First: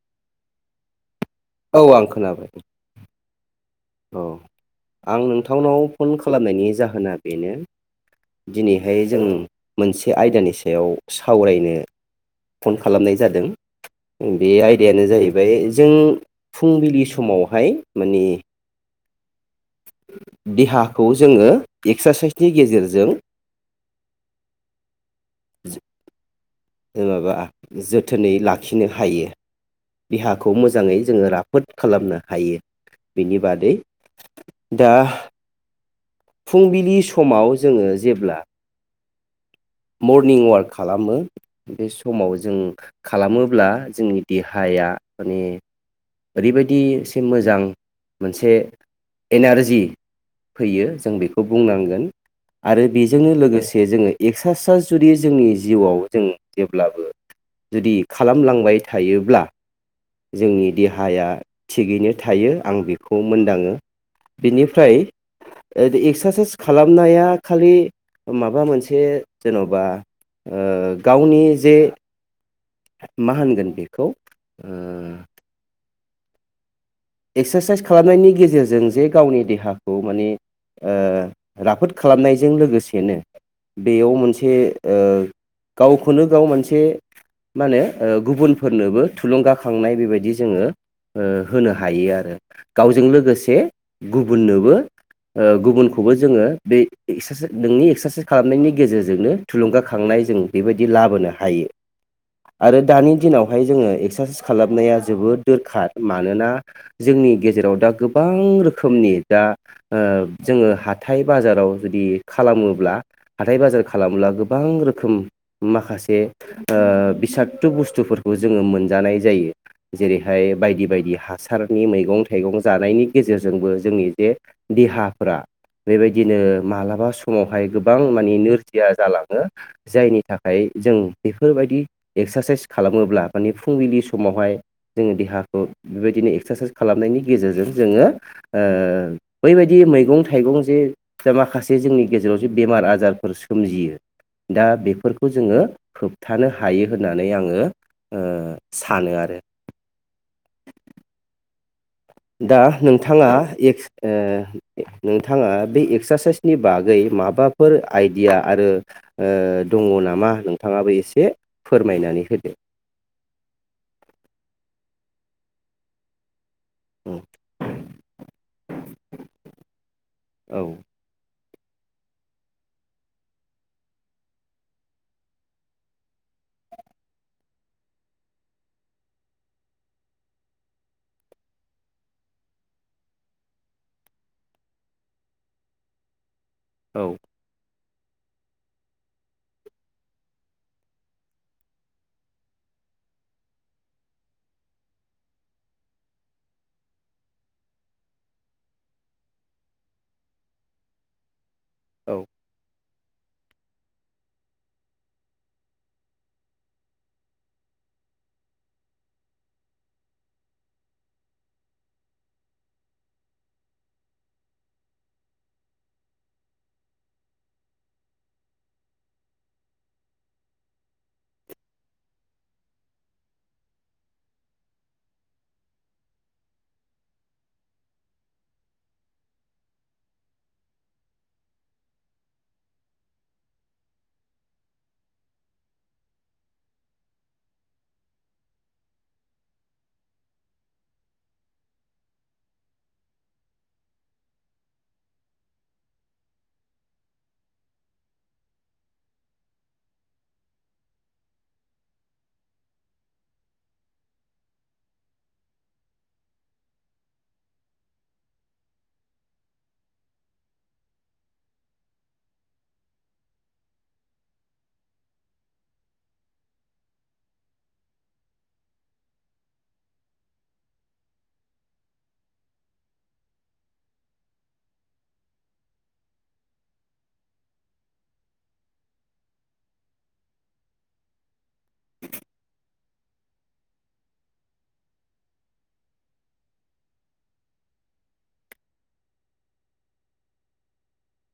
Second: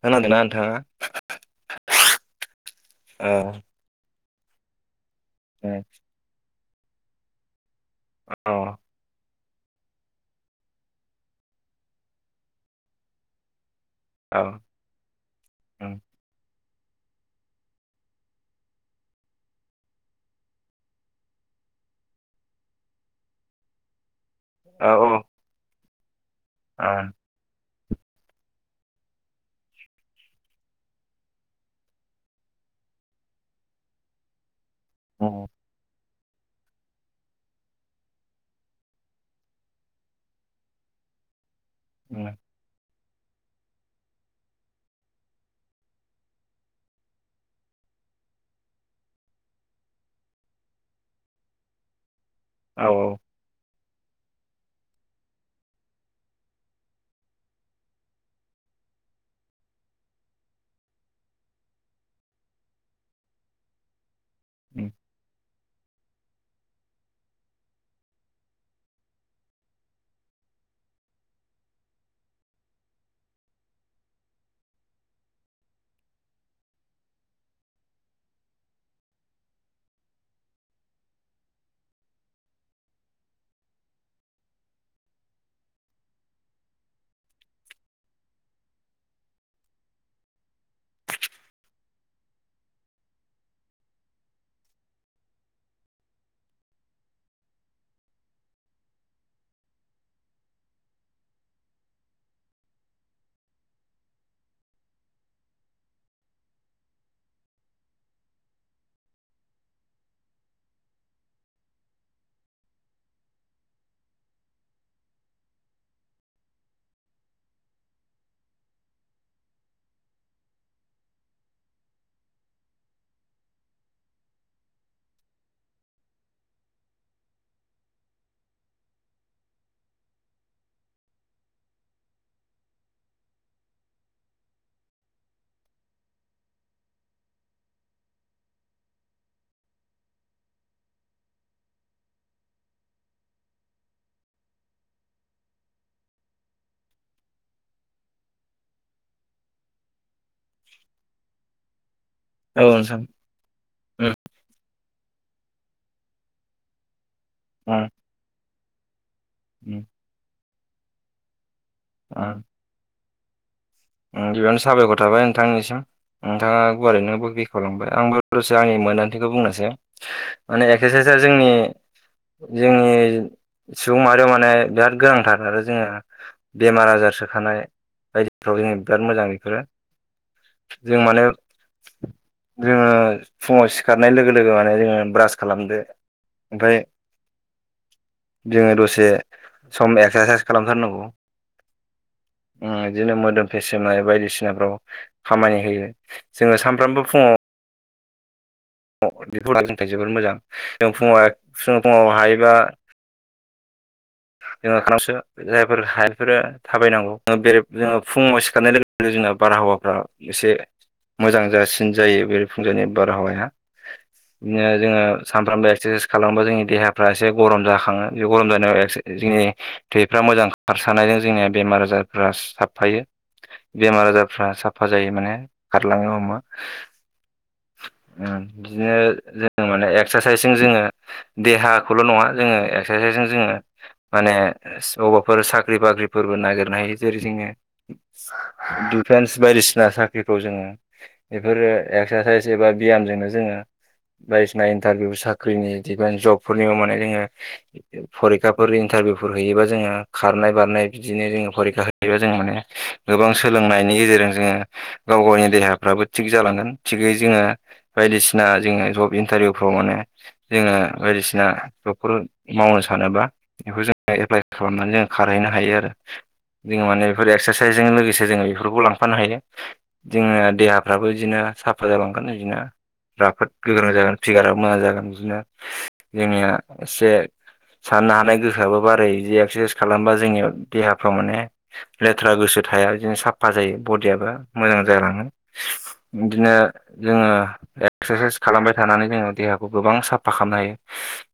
खोनादोंना नोंथाङा? औ आं खोनाबाय। ओ औ आं औ नोंथांनाव फन खालामनायनि जाहोना बेनो औ दिनैहाय जों मोनसे आयदानि सायाव सावरायनो फन खालामनाय जादों औ बे आयदायानो जाहैबाय जों फुंबिलि समावहाय माने देहाखौ जोङो एक्सारसाइसनि गेजेरजों औ औ ओ माबा जोथोनै लाखिनो हायो देहाखौ मोजाङै जोङो राफोद खालामनो हायो बिनि बादै दा फुंबिलि समाव जोङो जेब्ला मरनिं वार्क खालामो बे समाव जों खालामोब्ला जोंनि देहाया माने ओरैबायदि एसे मोजां मोनसे एनारजि फैयो जों बेखौ बुंनांगोन आरो औ बेजोंनो लोगोसे जोङो एक्स स्रासाइस जुदि जोंनि जिउआव जों जेब्लाबो जुदि खालामलांबाय थायोब्ला जोंनि देहाया थिगैनो थायो आं बेखौ मोनदाङो बिनिफ्राय एक्सारसाइस खालामनाया खालि माबा मोनसे जेन'बा ओ गावनि जे मा होनगोन बेखौ ओ एक्सारसाइस खालामनायनि गेजेरजों जे गावनि देहाखौ माने ओ राफोद खालामनायजों लोगोसेनो बेयाव मोनसे ओ गावखौनो गाव मोनसे मा होने गुबुनफोरनोबो थुलुंगाखांनाय बेबायदि जोङो ओ होनो हायो हायो आरो गावजों लोगोसे गुबुननोबो ओ गुबुनखौबो जोङो बे एक्ससा नोंनि एक्सारसाइस खालामनायनि गेजेरजोंनो थुलुंगाखांनाय जों बेबायदि लाबोनो हायो आरो दानि दिनावहाय जोङो एक्सारसाइस खालामनाया जोबोद दोरखार मानोना जोंनि गेजेराव दा गोबां रोखोमनि दा ओ जोङो हाथाय बाजाराव जुदि खालामोब्ला हाथाय बाजार खालामब्ला गोबां रोखोम माखासे ओ बिसाकतु बुस्थुफोर खौ जोङो मोनजानाय जायो जेरैहाय बायदि बायदि हा हासारनि मैगं थाइगं जानायनि गेजेरजोंबो जोंनि बे देहाफोरा बेबायदिनो मालाबा समावहाय गोबां माने नोरजिया जालाङो जायनि थाखाय जों बेफोरबायदि एक्सारसाइस खालामोब्ला माने फुंबिलि समावहाय जोङो देहाखौ बेबायदि बिदिनो एक्सारसाइस खालामनायनि गेजेरजों जोङो बैबायदि मैगं थाइगं जे दा माखासे जोंनि गेजेराव जे बेमार आजारफोर सोमजियो दा बेफोरखौ जोङो होबथानो हायो होननानै आंङो ओ सानो आरो [inaudible] दा औ नोंथां नोंथाङा एक्स नोंथाङा बे एक्सारसाइसनि बागै माबाफोर आइडिया आरो दंङ नामा नोंथाङाबो एसे फोरमायनानै होदो गिबियावनो साबायखर थाबाय नोंथांनिसिम नोंथाङा गुवारैनो बेखाववलांबाय आंबो'सो आंनि मोन्दांथिखौ बुंनोसै औ माने एक्सारसाइसआ जोंनि जोंनि सुबुं मारिआव माने बिराद गोनांथार आरो जोङो बेमार आजार सोखानाय बायदिफ्राव जोंनो बिराद मोजां बेफोरो। जों मानो जोङो फुङाव सिखारनाय लोगो लोगो माने जोङो ब्रास खालामदो। ओमफ्राय औ जोङो दसे सम एक्सारसाइस खालामथारनांगौ। [unintelligible] बिदिनो मोदोम फेसेमनाय बायदिसिनाफ्राव खामानि होयो जोङो सामफ्रोमबो फुङाव फुङाव बेफोर जोंनि थाखाय जोबोर मोजां जों फुङावहाय फुङाव औ हायोबा [unintelligible] जायफोर हायफोरो थाबायनांगौ जोङो बेरे जोङो फुङाव सिखारनाय लोगो लोगो जोंना बारहावाफ्रा एसे मोजां जासिन जायो बेरे फुंजानि बारहावाया। बिदिनो जोङो सामफ्रोमबो एक्सारसाइस खालामबा जोंनि देहाफ्रा एसे गरम जाखाङो बे गरम जानायाव एक्सा जोंनि थैफ्रा मोजां खारसारानायजों जोंनिया बेमार आजारफ्रा साबफायो। बेमार आजारफ्रा साफा जायो माने खारलांनो हमो। ओ बिदिनो जोङो माने एक्सारसाइसजों जोङो देहाखौल' नङा जोङो एक्सारसाइसजों जोङो माने अबाफोर साख्रि बाख्रिफोरबो नागिरनाय जेरै जोङो दु फेन्स बायदिसिना साख्रिखौ जोङो बेफोरो एक्सारसाइस एबा बेयामजोंनो जोङो बायदिसिना इन्टारभिउ साख्रिनि इदिबान जबफोरनिबो माने जोङो फरिखा फोर इन्टारभिउफोर हैयोबा जोङो खारनाय बारनाय बिदिनो जोङो फरिखा हैयोबा जों माने गोबां सोलों सोलोंनायनि गेजेरजों जोङो गाव गावनि देहाफ्राबो थिग जालांगोन थिगै जोङो बायदिसिना जोङो जब इन्टारभिउफ्राव माने जोङो बायदिसिना जबफोर मावनो सानोबा बेखौ जों एप्लाइ खालामनानै जों खारहैनो हायो आरो। जोङो माने बेफोर एक्सारसाइसजों लोगोसे जोङो बेफोरखौबो लांफानो हायो जोङो देहाफ्राबो बिदिनो साफा जालांगोन [unintelligible] राफोद गोख्रों जागोन फिगाराबो मोजां जागोन बिदिनो जोंनिया एसे साननो हानाय‌ गोहोआबो बारायो बिदि एक्सारसाइस खालामबा जोंनियाव देहाफ्राव माने लेथ्रा गोसो थाया। बिदिनो साबफा जायो बडियाबो मोजां जालाङो। बिदिनो जोङो एक्सारसाइस खालामबाय थानानै जोङो देहाखौ गोबां साबफा खामनो हायो।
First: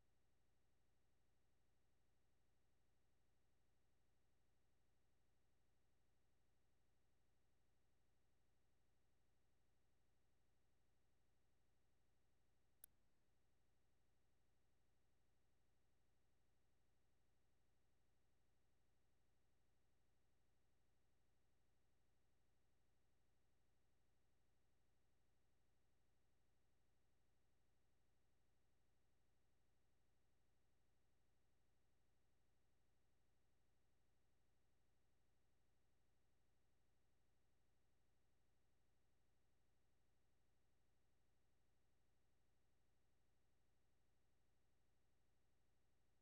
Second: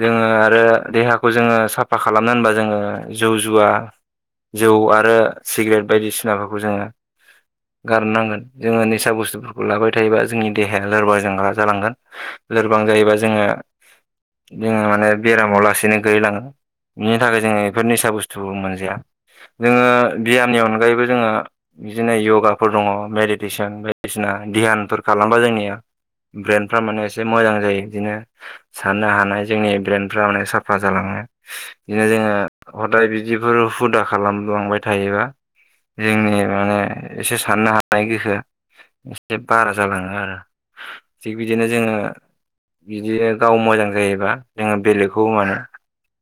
जोङो आरो देहाखौ जोङो साफा खालामनो होनबा जोङो जौ जुवा जौ आरो सिगरेट बायदिसिनाफोरखौ जोङो गारनो नांगोन जोङो निसा बुस्थुफोरखौ लाबाय थायोबा जोंनि देहाया लोरबां जेंगा जालांगोन। लोरबां जायोबा जोङो जोङो माने बेरामाव लासैनो गोलैलाङो। बिनि थाखाय जोङो बेफोर निसा बुस्थुबो मोनजाया। जोङो बेयामनि अनगायैबो जोङो बिदिनो य'गाफोर दङ मेडिटेसन बायदिसिना। ध्यानफोर खालामबा जोंनिया ब्रेन्डफ्रा माने एसे मोजां जायो बिदिनो साननो हानाय जोंनि ब्रेन्डफ्रा माने साफा जालाङो। बिदिनो जोङो हदाय बिदिफोर हुदा खालामलांबाय थायोबा जोंनि माने एसे साननो हानाय गोहोआ एसे बारा जालाङो आरो थिग बिदिनो जोङो बिदि गाव मोजां जायोबा जोङो बेलेगखौबो माने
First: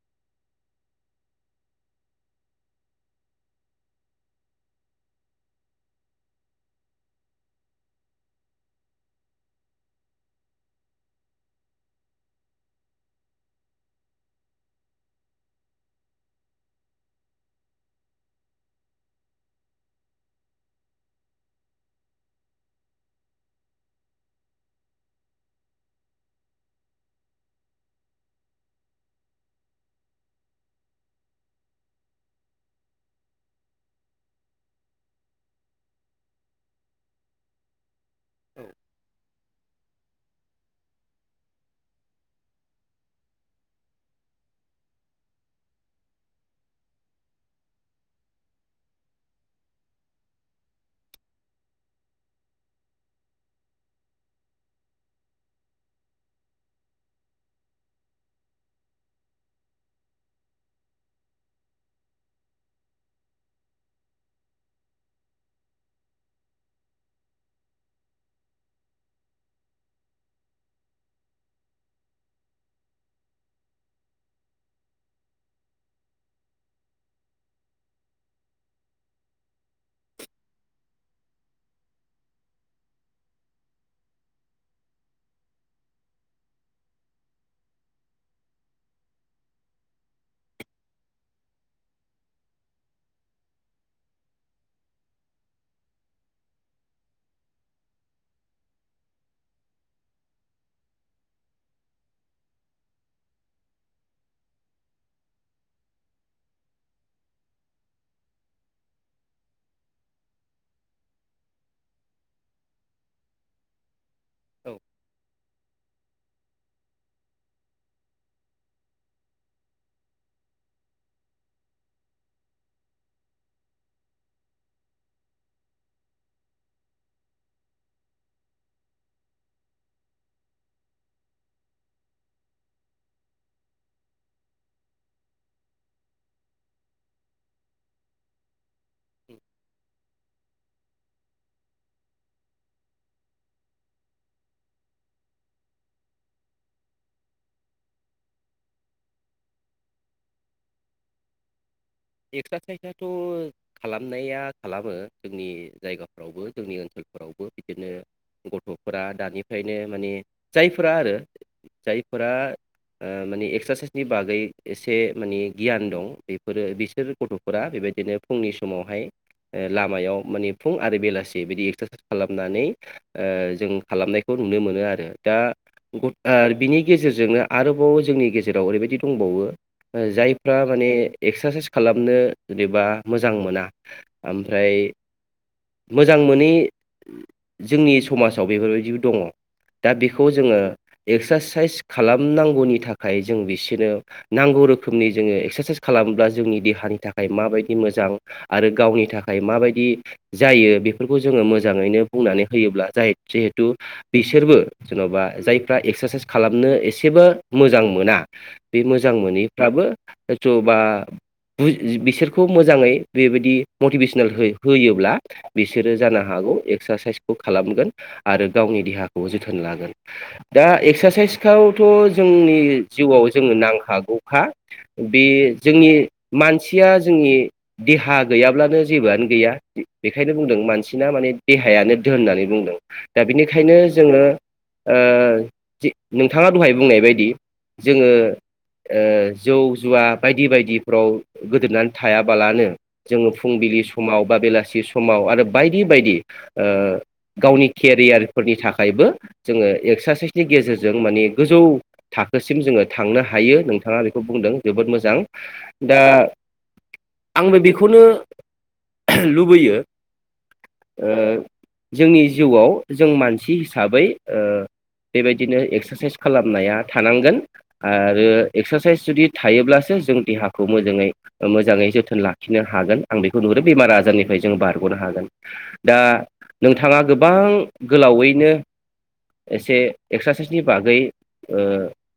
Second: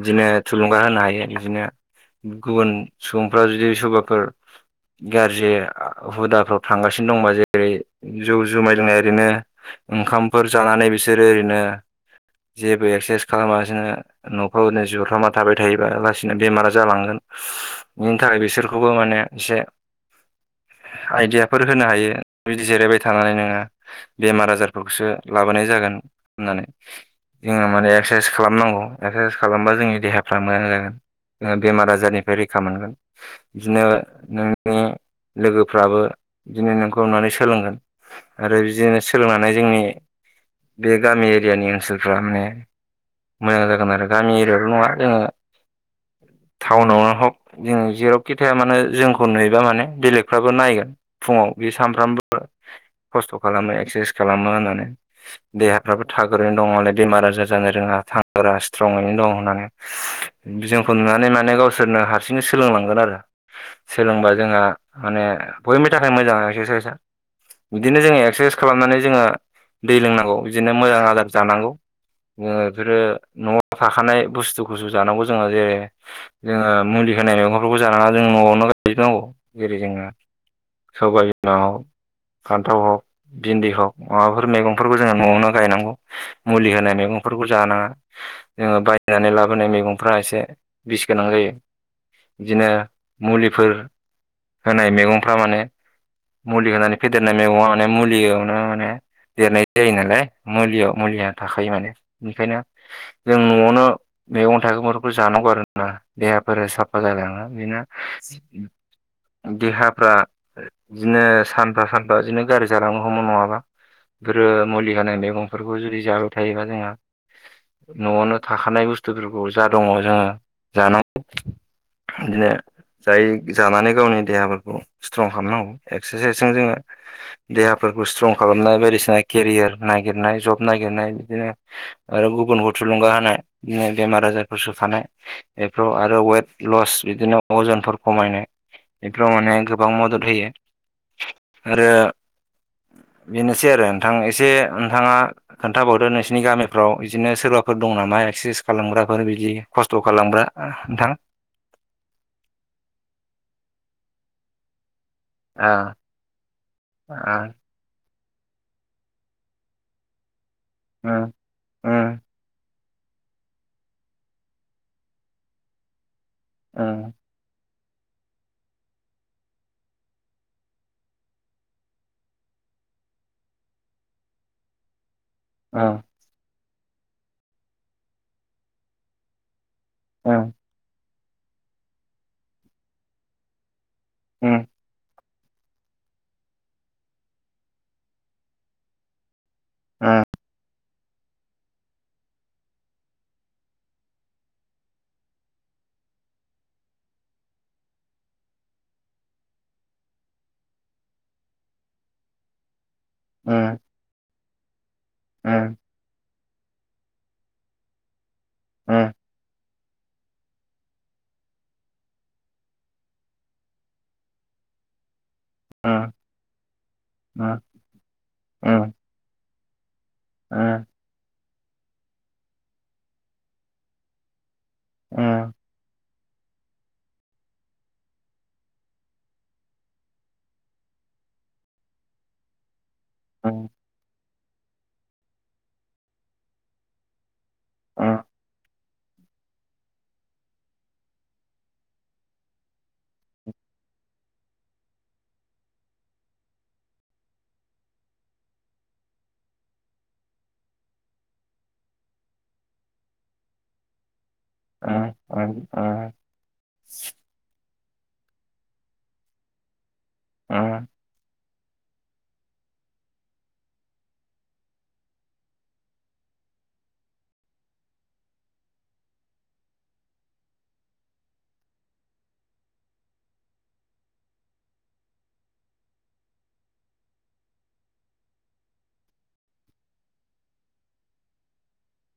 बिदिनो थुलुंगा होनो हायो बिदिनो गुबुन सुबुंफ्रा जुदि सोरबाफोर गाज्रि हुदाफ्राव थांगासिनो दंबा जेरै जौ जुमाय लोंनाय ओरैनो ओंखामफोर जानानै बिसोरो ओरैनो जेबो एक्सारसाइस खालामासिनो न [unintelligible] थाबाय थायोबा लासैनो बेमारा जालांगोन बेनि थाखाय बिसोरखौबो माने एसे [unintelligible] आइडियाफोर होनो हायो बिदि जिरायबाय थानानै नोङो बेमार आजारफोरखौसो लाबोनाय जागोन होननानै जोङो माने एक्सारसाइस खालामनांगौ एक्सारसाइस खालामबा जोंनि देहाफ्रा मोजां जागोन जोङो बेमार आजारनिफ्राय रैखा मोनगोन बिदिनो नोंनि लोगोफ्राबो बिदिनो नोंखौ नुनानै सोलोंगोन आरो बिदिनो सोलोंनानै जायो जोंनि बे गामि एरियानि ओनसोलफ्रा माने मोजां जागोन आरो गामि एरियाल' नङा जोङो [inaudible] टाउनावनो हक जों जेरावखि थाया मानोे जोंखौ नुयोबा माने बेलेगफ्राबो नायगोन फुङाव बे सामफ्रामबो खस्थ' खालामो एक्सारसाइस खालामो होननानै देहाफ्राबो थाग्रैनो दङलाय बेमार आजार जानो [unintelligible] स्ट्रङैनो दं होननानै जोंखौ नुनानै माने गावसोरनो हारसिंनो सोलोंलांगोन आरो सोलोंबा जोंहा माने बयनि थाखाय मोजां एक्ससाइसआ बिदिनो जोङो एक्सारसाइस खालामनानै जोङो दै लोंनांगौ बिदिनो मोजां आदार जानांगौ। [unintelligible] न' थाखानाय बुस्थुखौसो जानांगौ जोङो जेरै जोङो मुलि होनाय मैगंफोरखौ जानाङा जों न'आवनो [unintelligible] नांगौ जेरै जोङो सबाय बिमा फान्थाव हग भिन्दि हग माबाफोर मैगंफोरखौ जोङो न'आवनो गायनांगौ मुलि होनाय मैगं [unintelligible] जानाङा जोङो बायनानै लाबोनाय मैगंफ्रा एसे बिस गोनां जायो बिदिनो मुलिफोर होनाय मैगंफ्रा माने मुलि होनानै फेदेरनाय मैगङा मान मुलियावनो माने देरनाय जायो नालाय मुलियाव मुलिया थाखायो माने बेओनिखायनो जों न'आवनो मैगं थाइगंफोरखौ जानांगौ आरोना देहाफोरा साफा जालाय नङा बिनो देहाफ्रा बिदिनो सानफा सानफा बिदिनो गाज्रि जालांनो हमो नङाबा [unintelligible] औ मुलि होनाय मैगंफोरखौ जुदि जाबाय थायोबा जोंहा न'आवनो थाखानाय बुस्थुफोरखौ जा दङ जोङो जानांगौ [unintelligible] जाय जानानै गावनि देहाफोरखौ स्ट्रं खालामनांगौ एक्सारसाइसजों जोङो देहाफोरखौ खालामनाय बायदिसि केयारनाय जनाय बि आरो गुब थुलुंगा होनाय बिदिनो बेमार आजारफोर सोखानाय बेफ्राव आरो वेट लस बिदिनो अज खमायनाय बेफोराव माने गोबां मदद होयो आरो बेनोसै आरो नोंथां एसे नोंथाङा खोन्थाबावदो नोंसिनि गामिफ्राव बिदिनो सोरबा फोर दं नामा एक्सारसाइस खालामग्राफोर बिदि खस्थ' खालामग्रा नोंथां एक्सारसाइसआथ' खालामनाया खालामो जोंनि ओ जायगाफ्रावबो जोंनि ओनसोलफोरावबो बिदिनो गथ'फोरा दानिफ्रायनो माने जायफोरा आरो ओ उम जायफोरा ओ माने एक्सारसाइसनि बागै एसे माने गियान दं बेफोरो बेसे उम बिसोर गथ'फोरा बेबायदिनो फुंनि समावहाय ओ लामायाव माने फुं आरो बेलासि बिदि एक्सारसाइस खालामनानै जों खालामनायखौ नुनो मोनो आरो दा उम बिनि गेजेरजोंनो आरोबाव जोंनि गेजेराव ओरैबायदि दंबावो ओ उम जायफ्रा माने एक्सारसाइस खालामनो जेनेबा मोजां मोना उम ओमफ्राय मोजां मोनै जोंनि समाजाव बेफोरबायदिबो दङ दा उम बेखौ जोङो एक्सारसाइस खालामनांगौनि थाखाय जों बिसोरनो नांगौ रोखोमनि जोङो एक्सारसाइस खालामब्ला जोंनि देहानि थाखाय माबायदि मोजां आरो गावनि थाखाय माबायदि जायो बेफोरखौ जोङो मोजां मोजाङैनो बुंनानै होयोब्ला जिहेथु उम बिसोरबो जेन'बा जायफ्रा उम एक्सारसाइस खालामनो एसेबो मोजां मोना बे उम मोजां मोनैफ्राबो [unintelligible] [unintelligible] बिसोरखौ मोजाङै बेबायदि मटिभेसनेल होयोब्ला उम बिसोरो जानो हागौ एक्सारसाइसखौ उम उम खालामगोन आरो गावनि उम देहाखौ जोथोन लागोन। दा उम एक्सारसाइसखौथ' जोंनि जिउआव जोङो नांखागौखा। बे उम जोंनि। मानसिया जोंनि देहा गैयाब्लानो जेबोआनो गैया बेखायनो बुंदों मानसिना माने देहायानो दोन होननानै बुंदों। दा उम बिनिखायनो जोङो ओ नोंथाङा दहाय बुंनाय बायदि। उम जोङो ओ जौ जुवा बायदि बायदि। फ्राव गोदोनानै थायाबालानो जोङो फुंबिलि समाव बा बेलासि समाव आरो बायदि' बदि ओ गावनि केरियार फोरनि थाखायबो जोङो एक्सारसाइसनि गेजेरजों गोजौ थाखोसिम जो थांनो हायो नोंथां। खौ बुंदों जोबोद उम मोजां उम दा आंबो बि खौनो लुबैयो। जोंनि जिउआव जों मानसि हिसाबै। बेबायदिनो एक्सारसाइस खालामनाया थानांगोन आरो एक्सारसाइस जुदि थायोब्लासो जों देहाखौ। खौ मोजाङै मोजाङै जोथोन लाखिनो हागोन आं बेखौ नुहुरो बेमार आजारनिफ्राय जों बारग'नो हागोन। दा नोंथाङा गोबां गोलावैनो एसे एक्सारसाइसनि बागै ओ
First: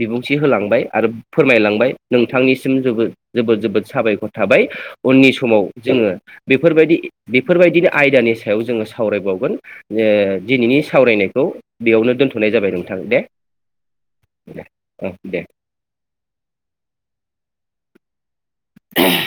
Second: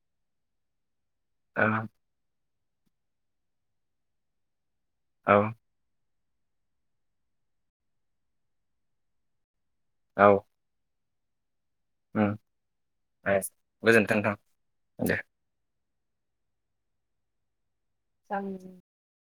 बिबुंथि होलांबाय आरो। फोरमायलांबाय उम नोंथांनिसिम जोबोद जोबोद जोबोद साबायखर थाबाय उननि समाव औ जोङो बेफोरबायदि बेफोरबायदिनो आयदानि सायाव जोङो सावरायबावगोन। औ दिनैनि सावरायनायखौ बेयावनो उम दोनथ'नाय जाबाय नोंथां दे गोजोनथों नोंथां दे औ दे। [unintelligible]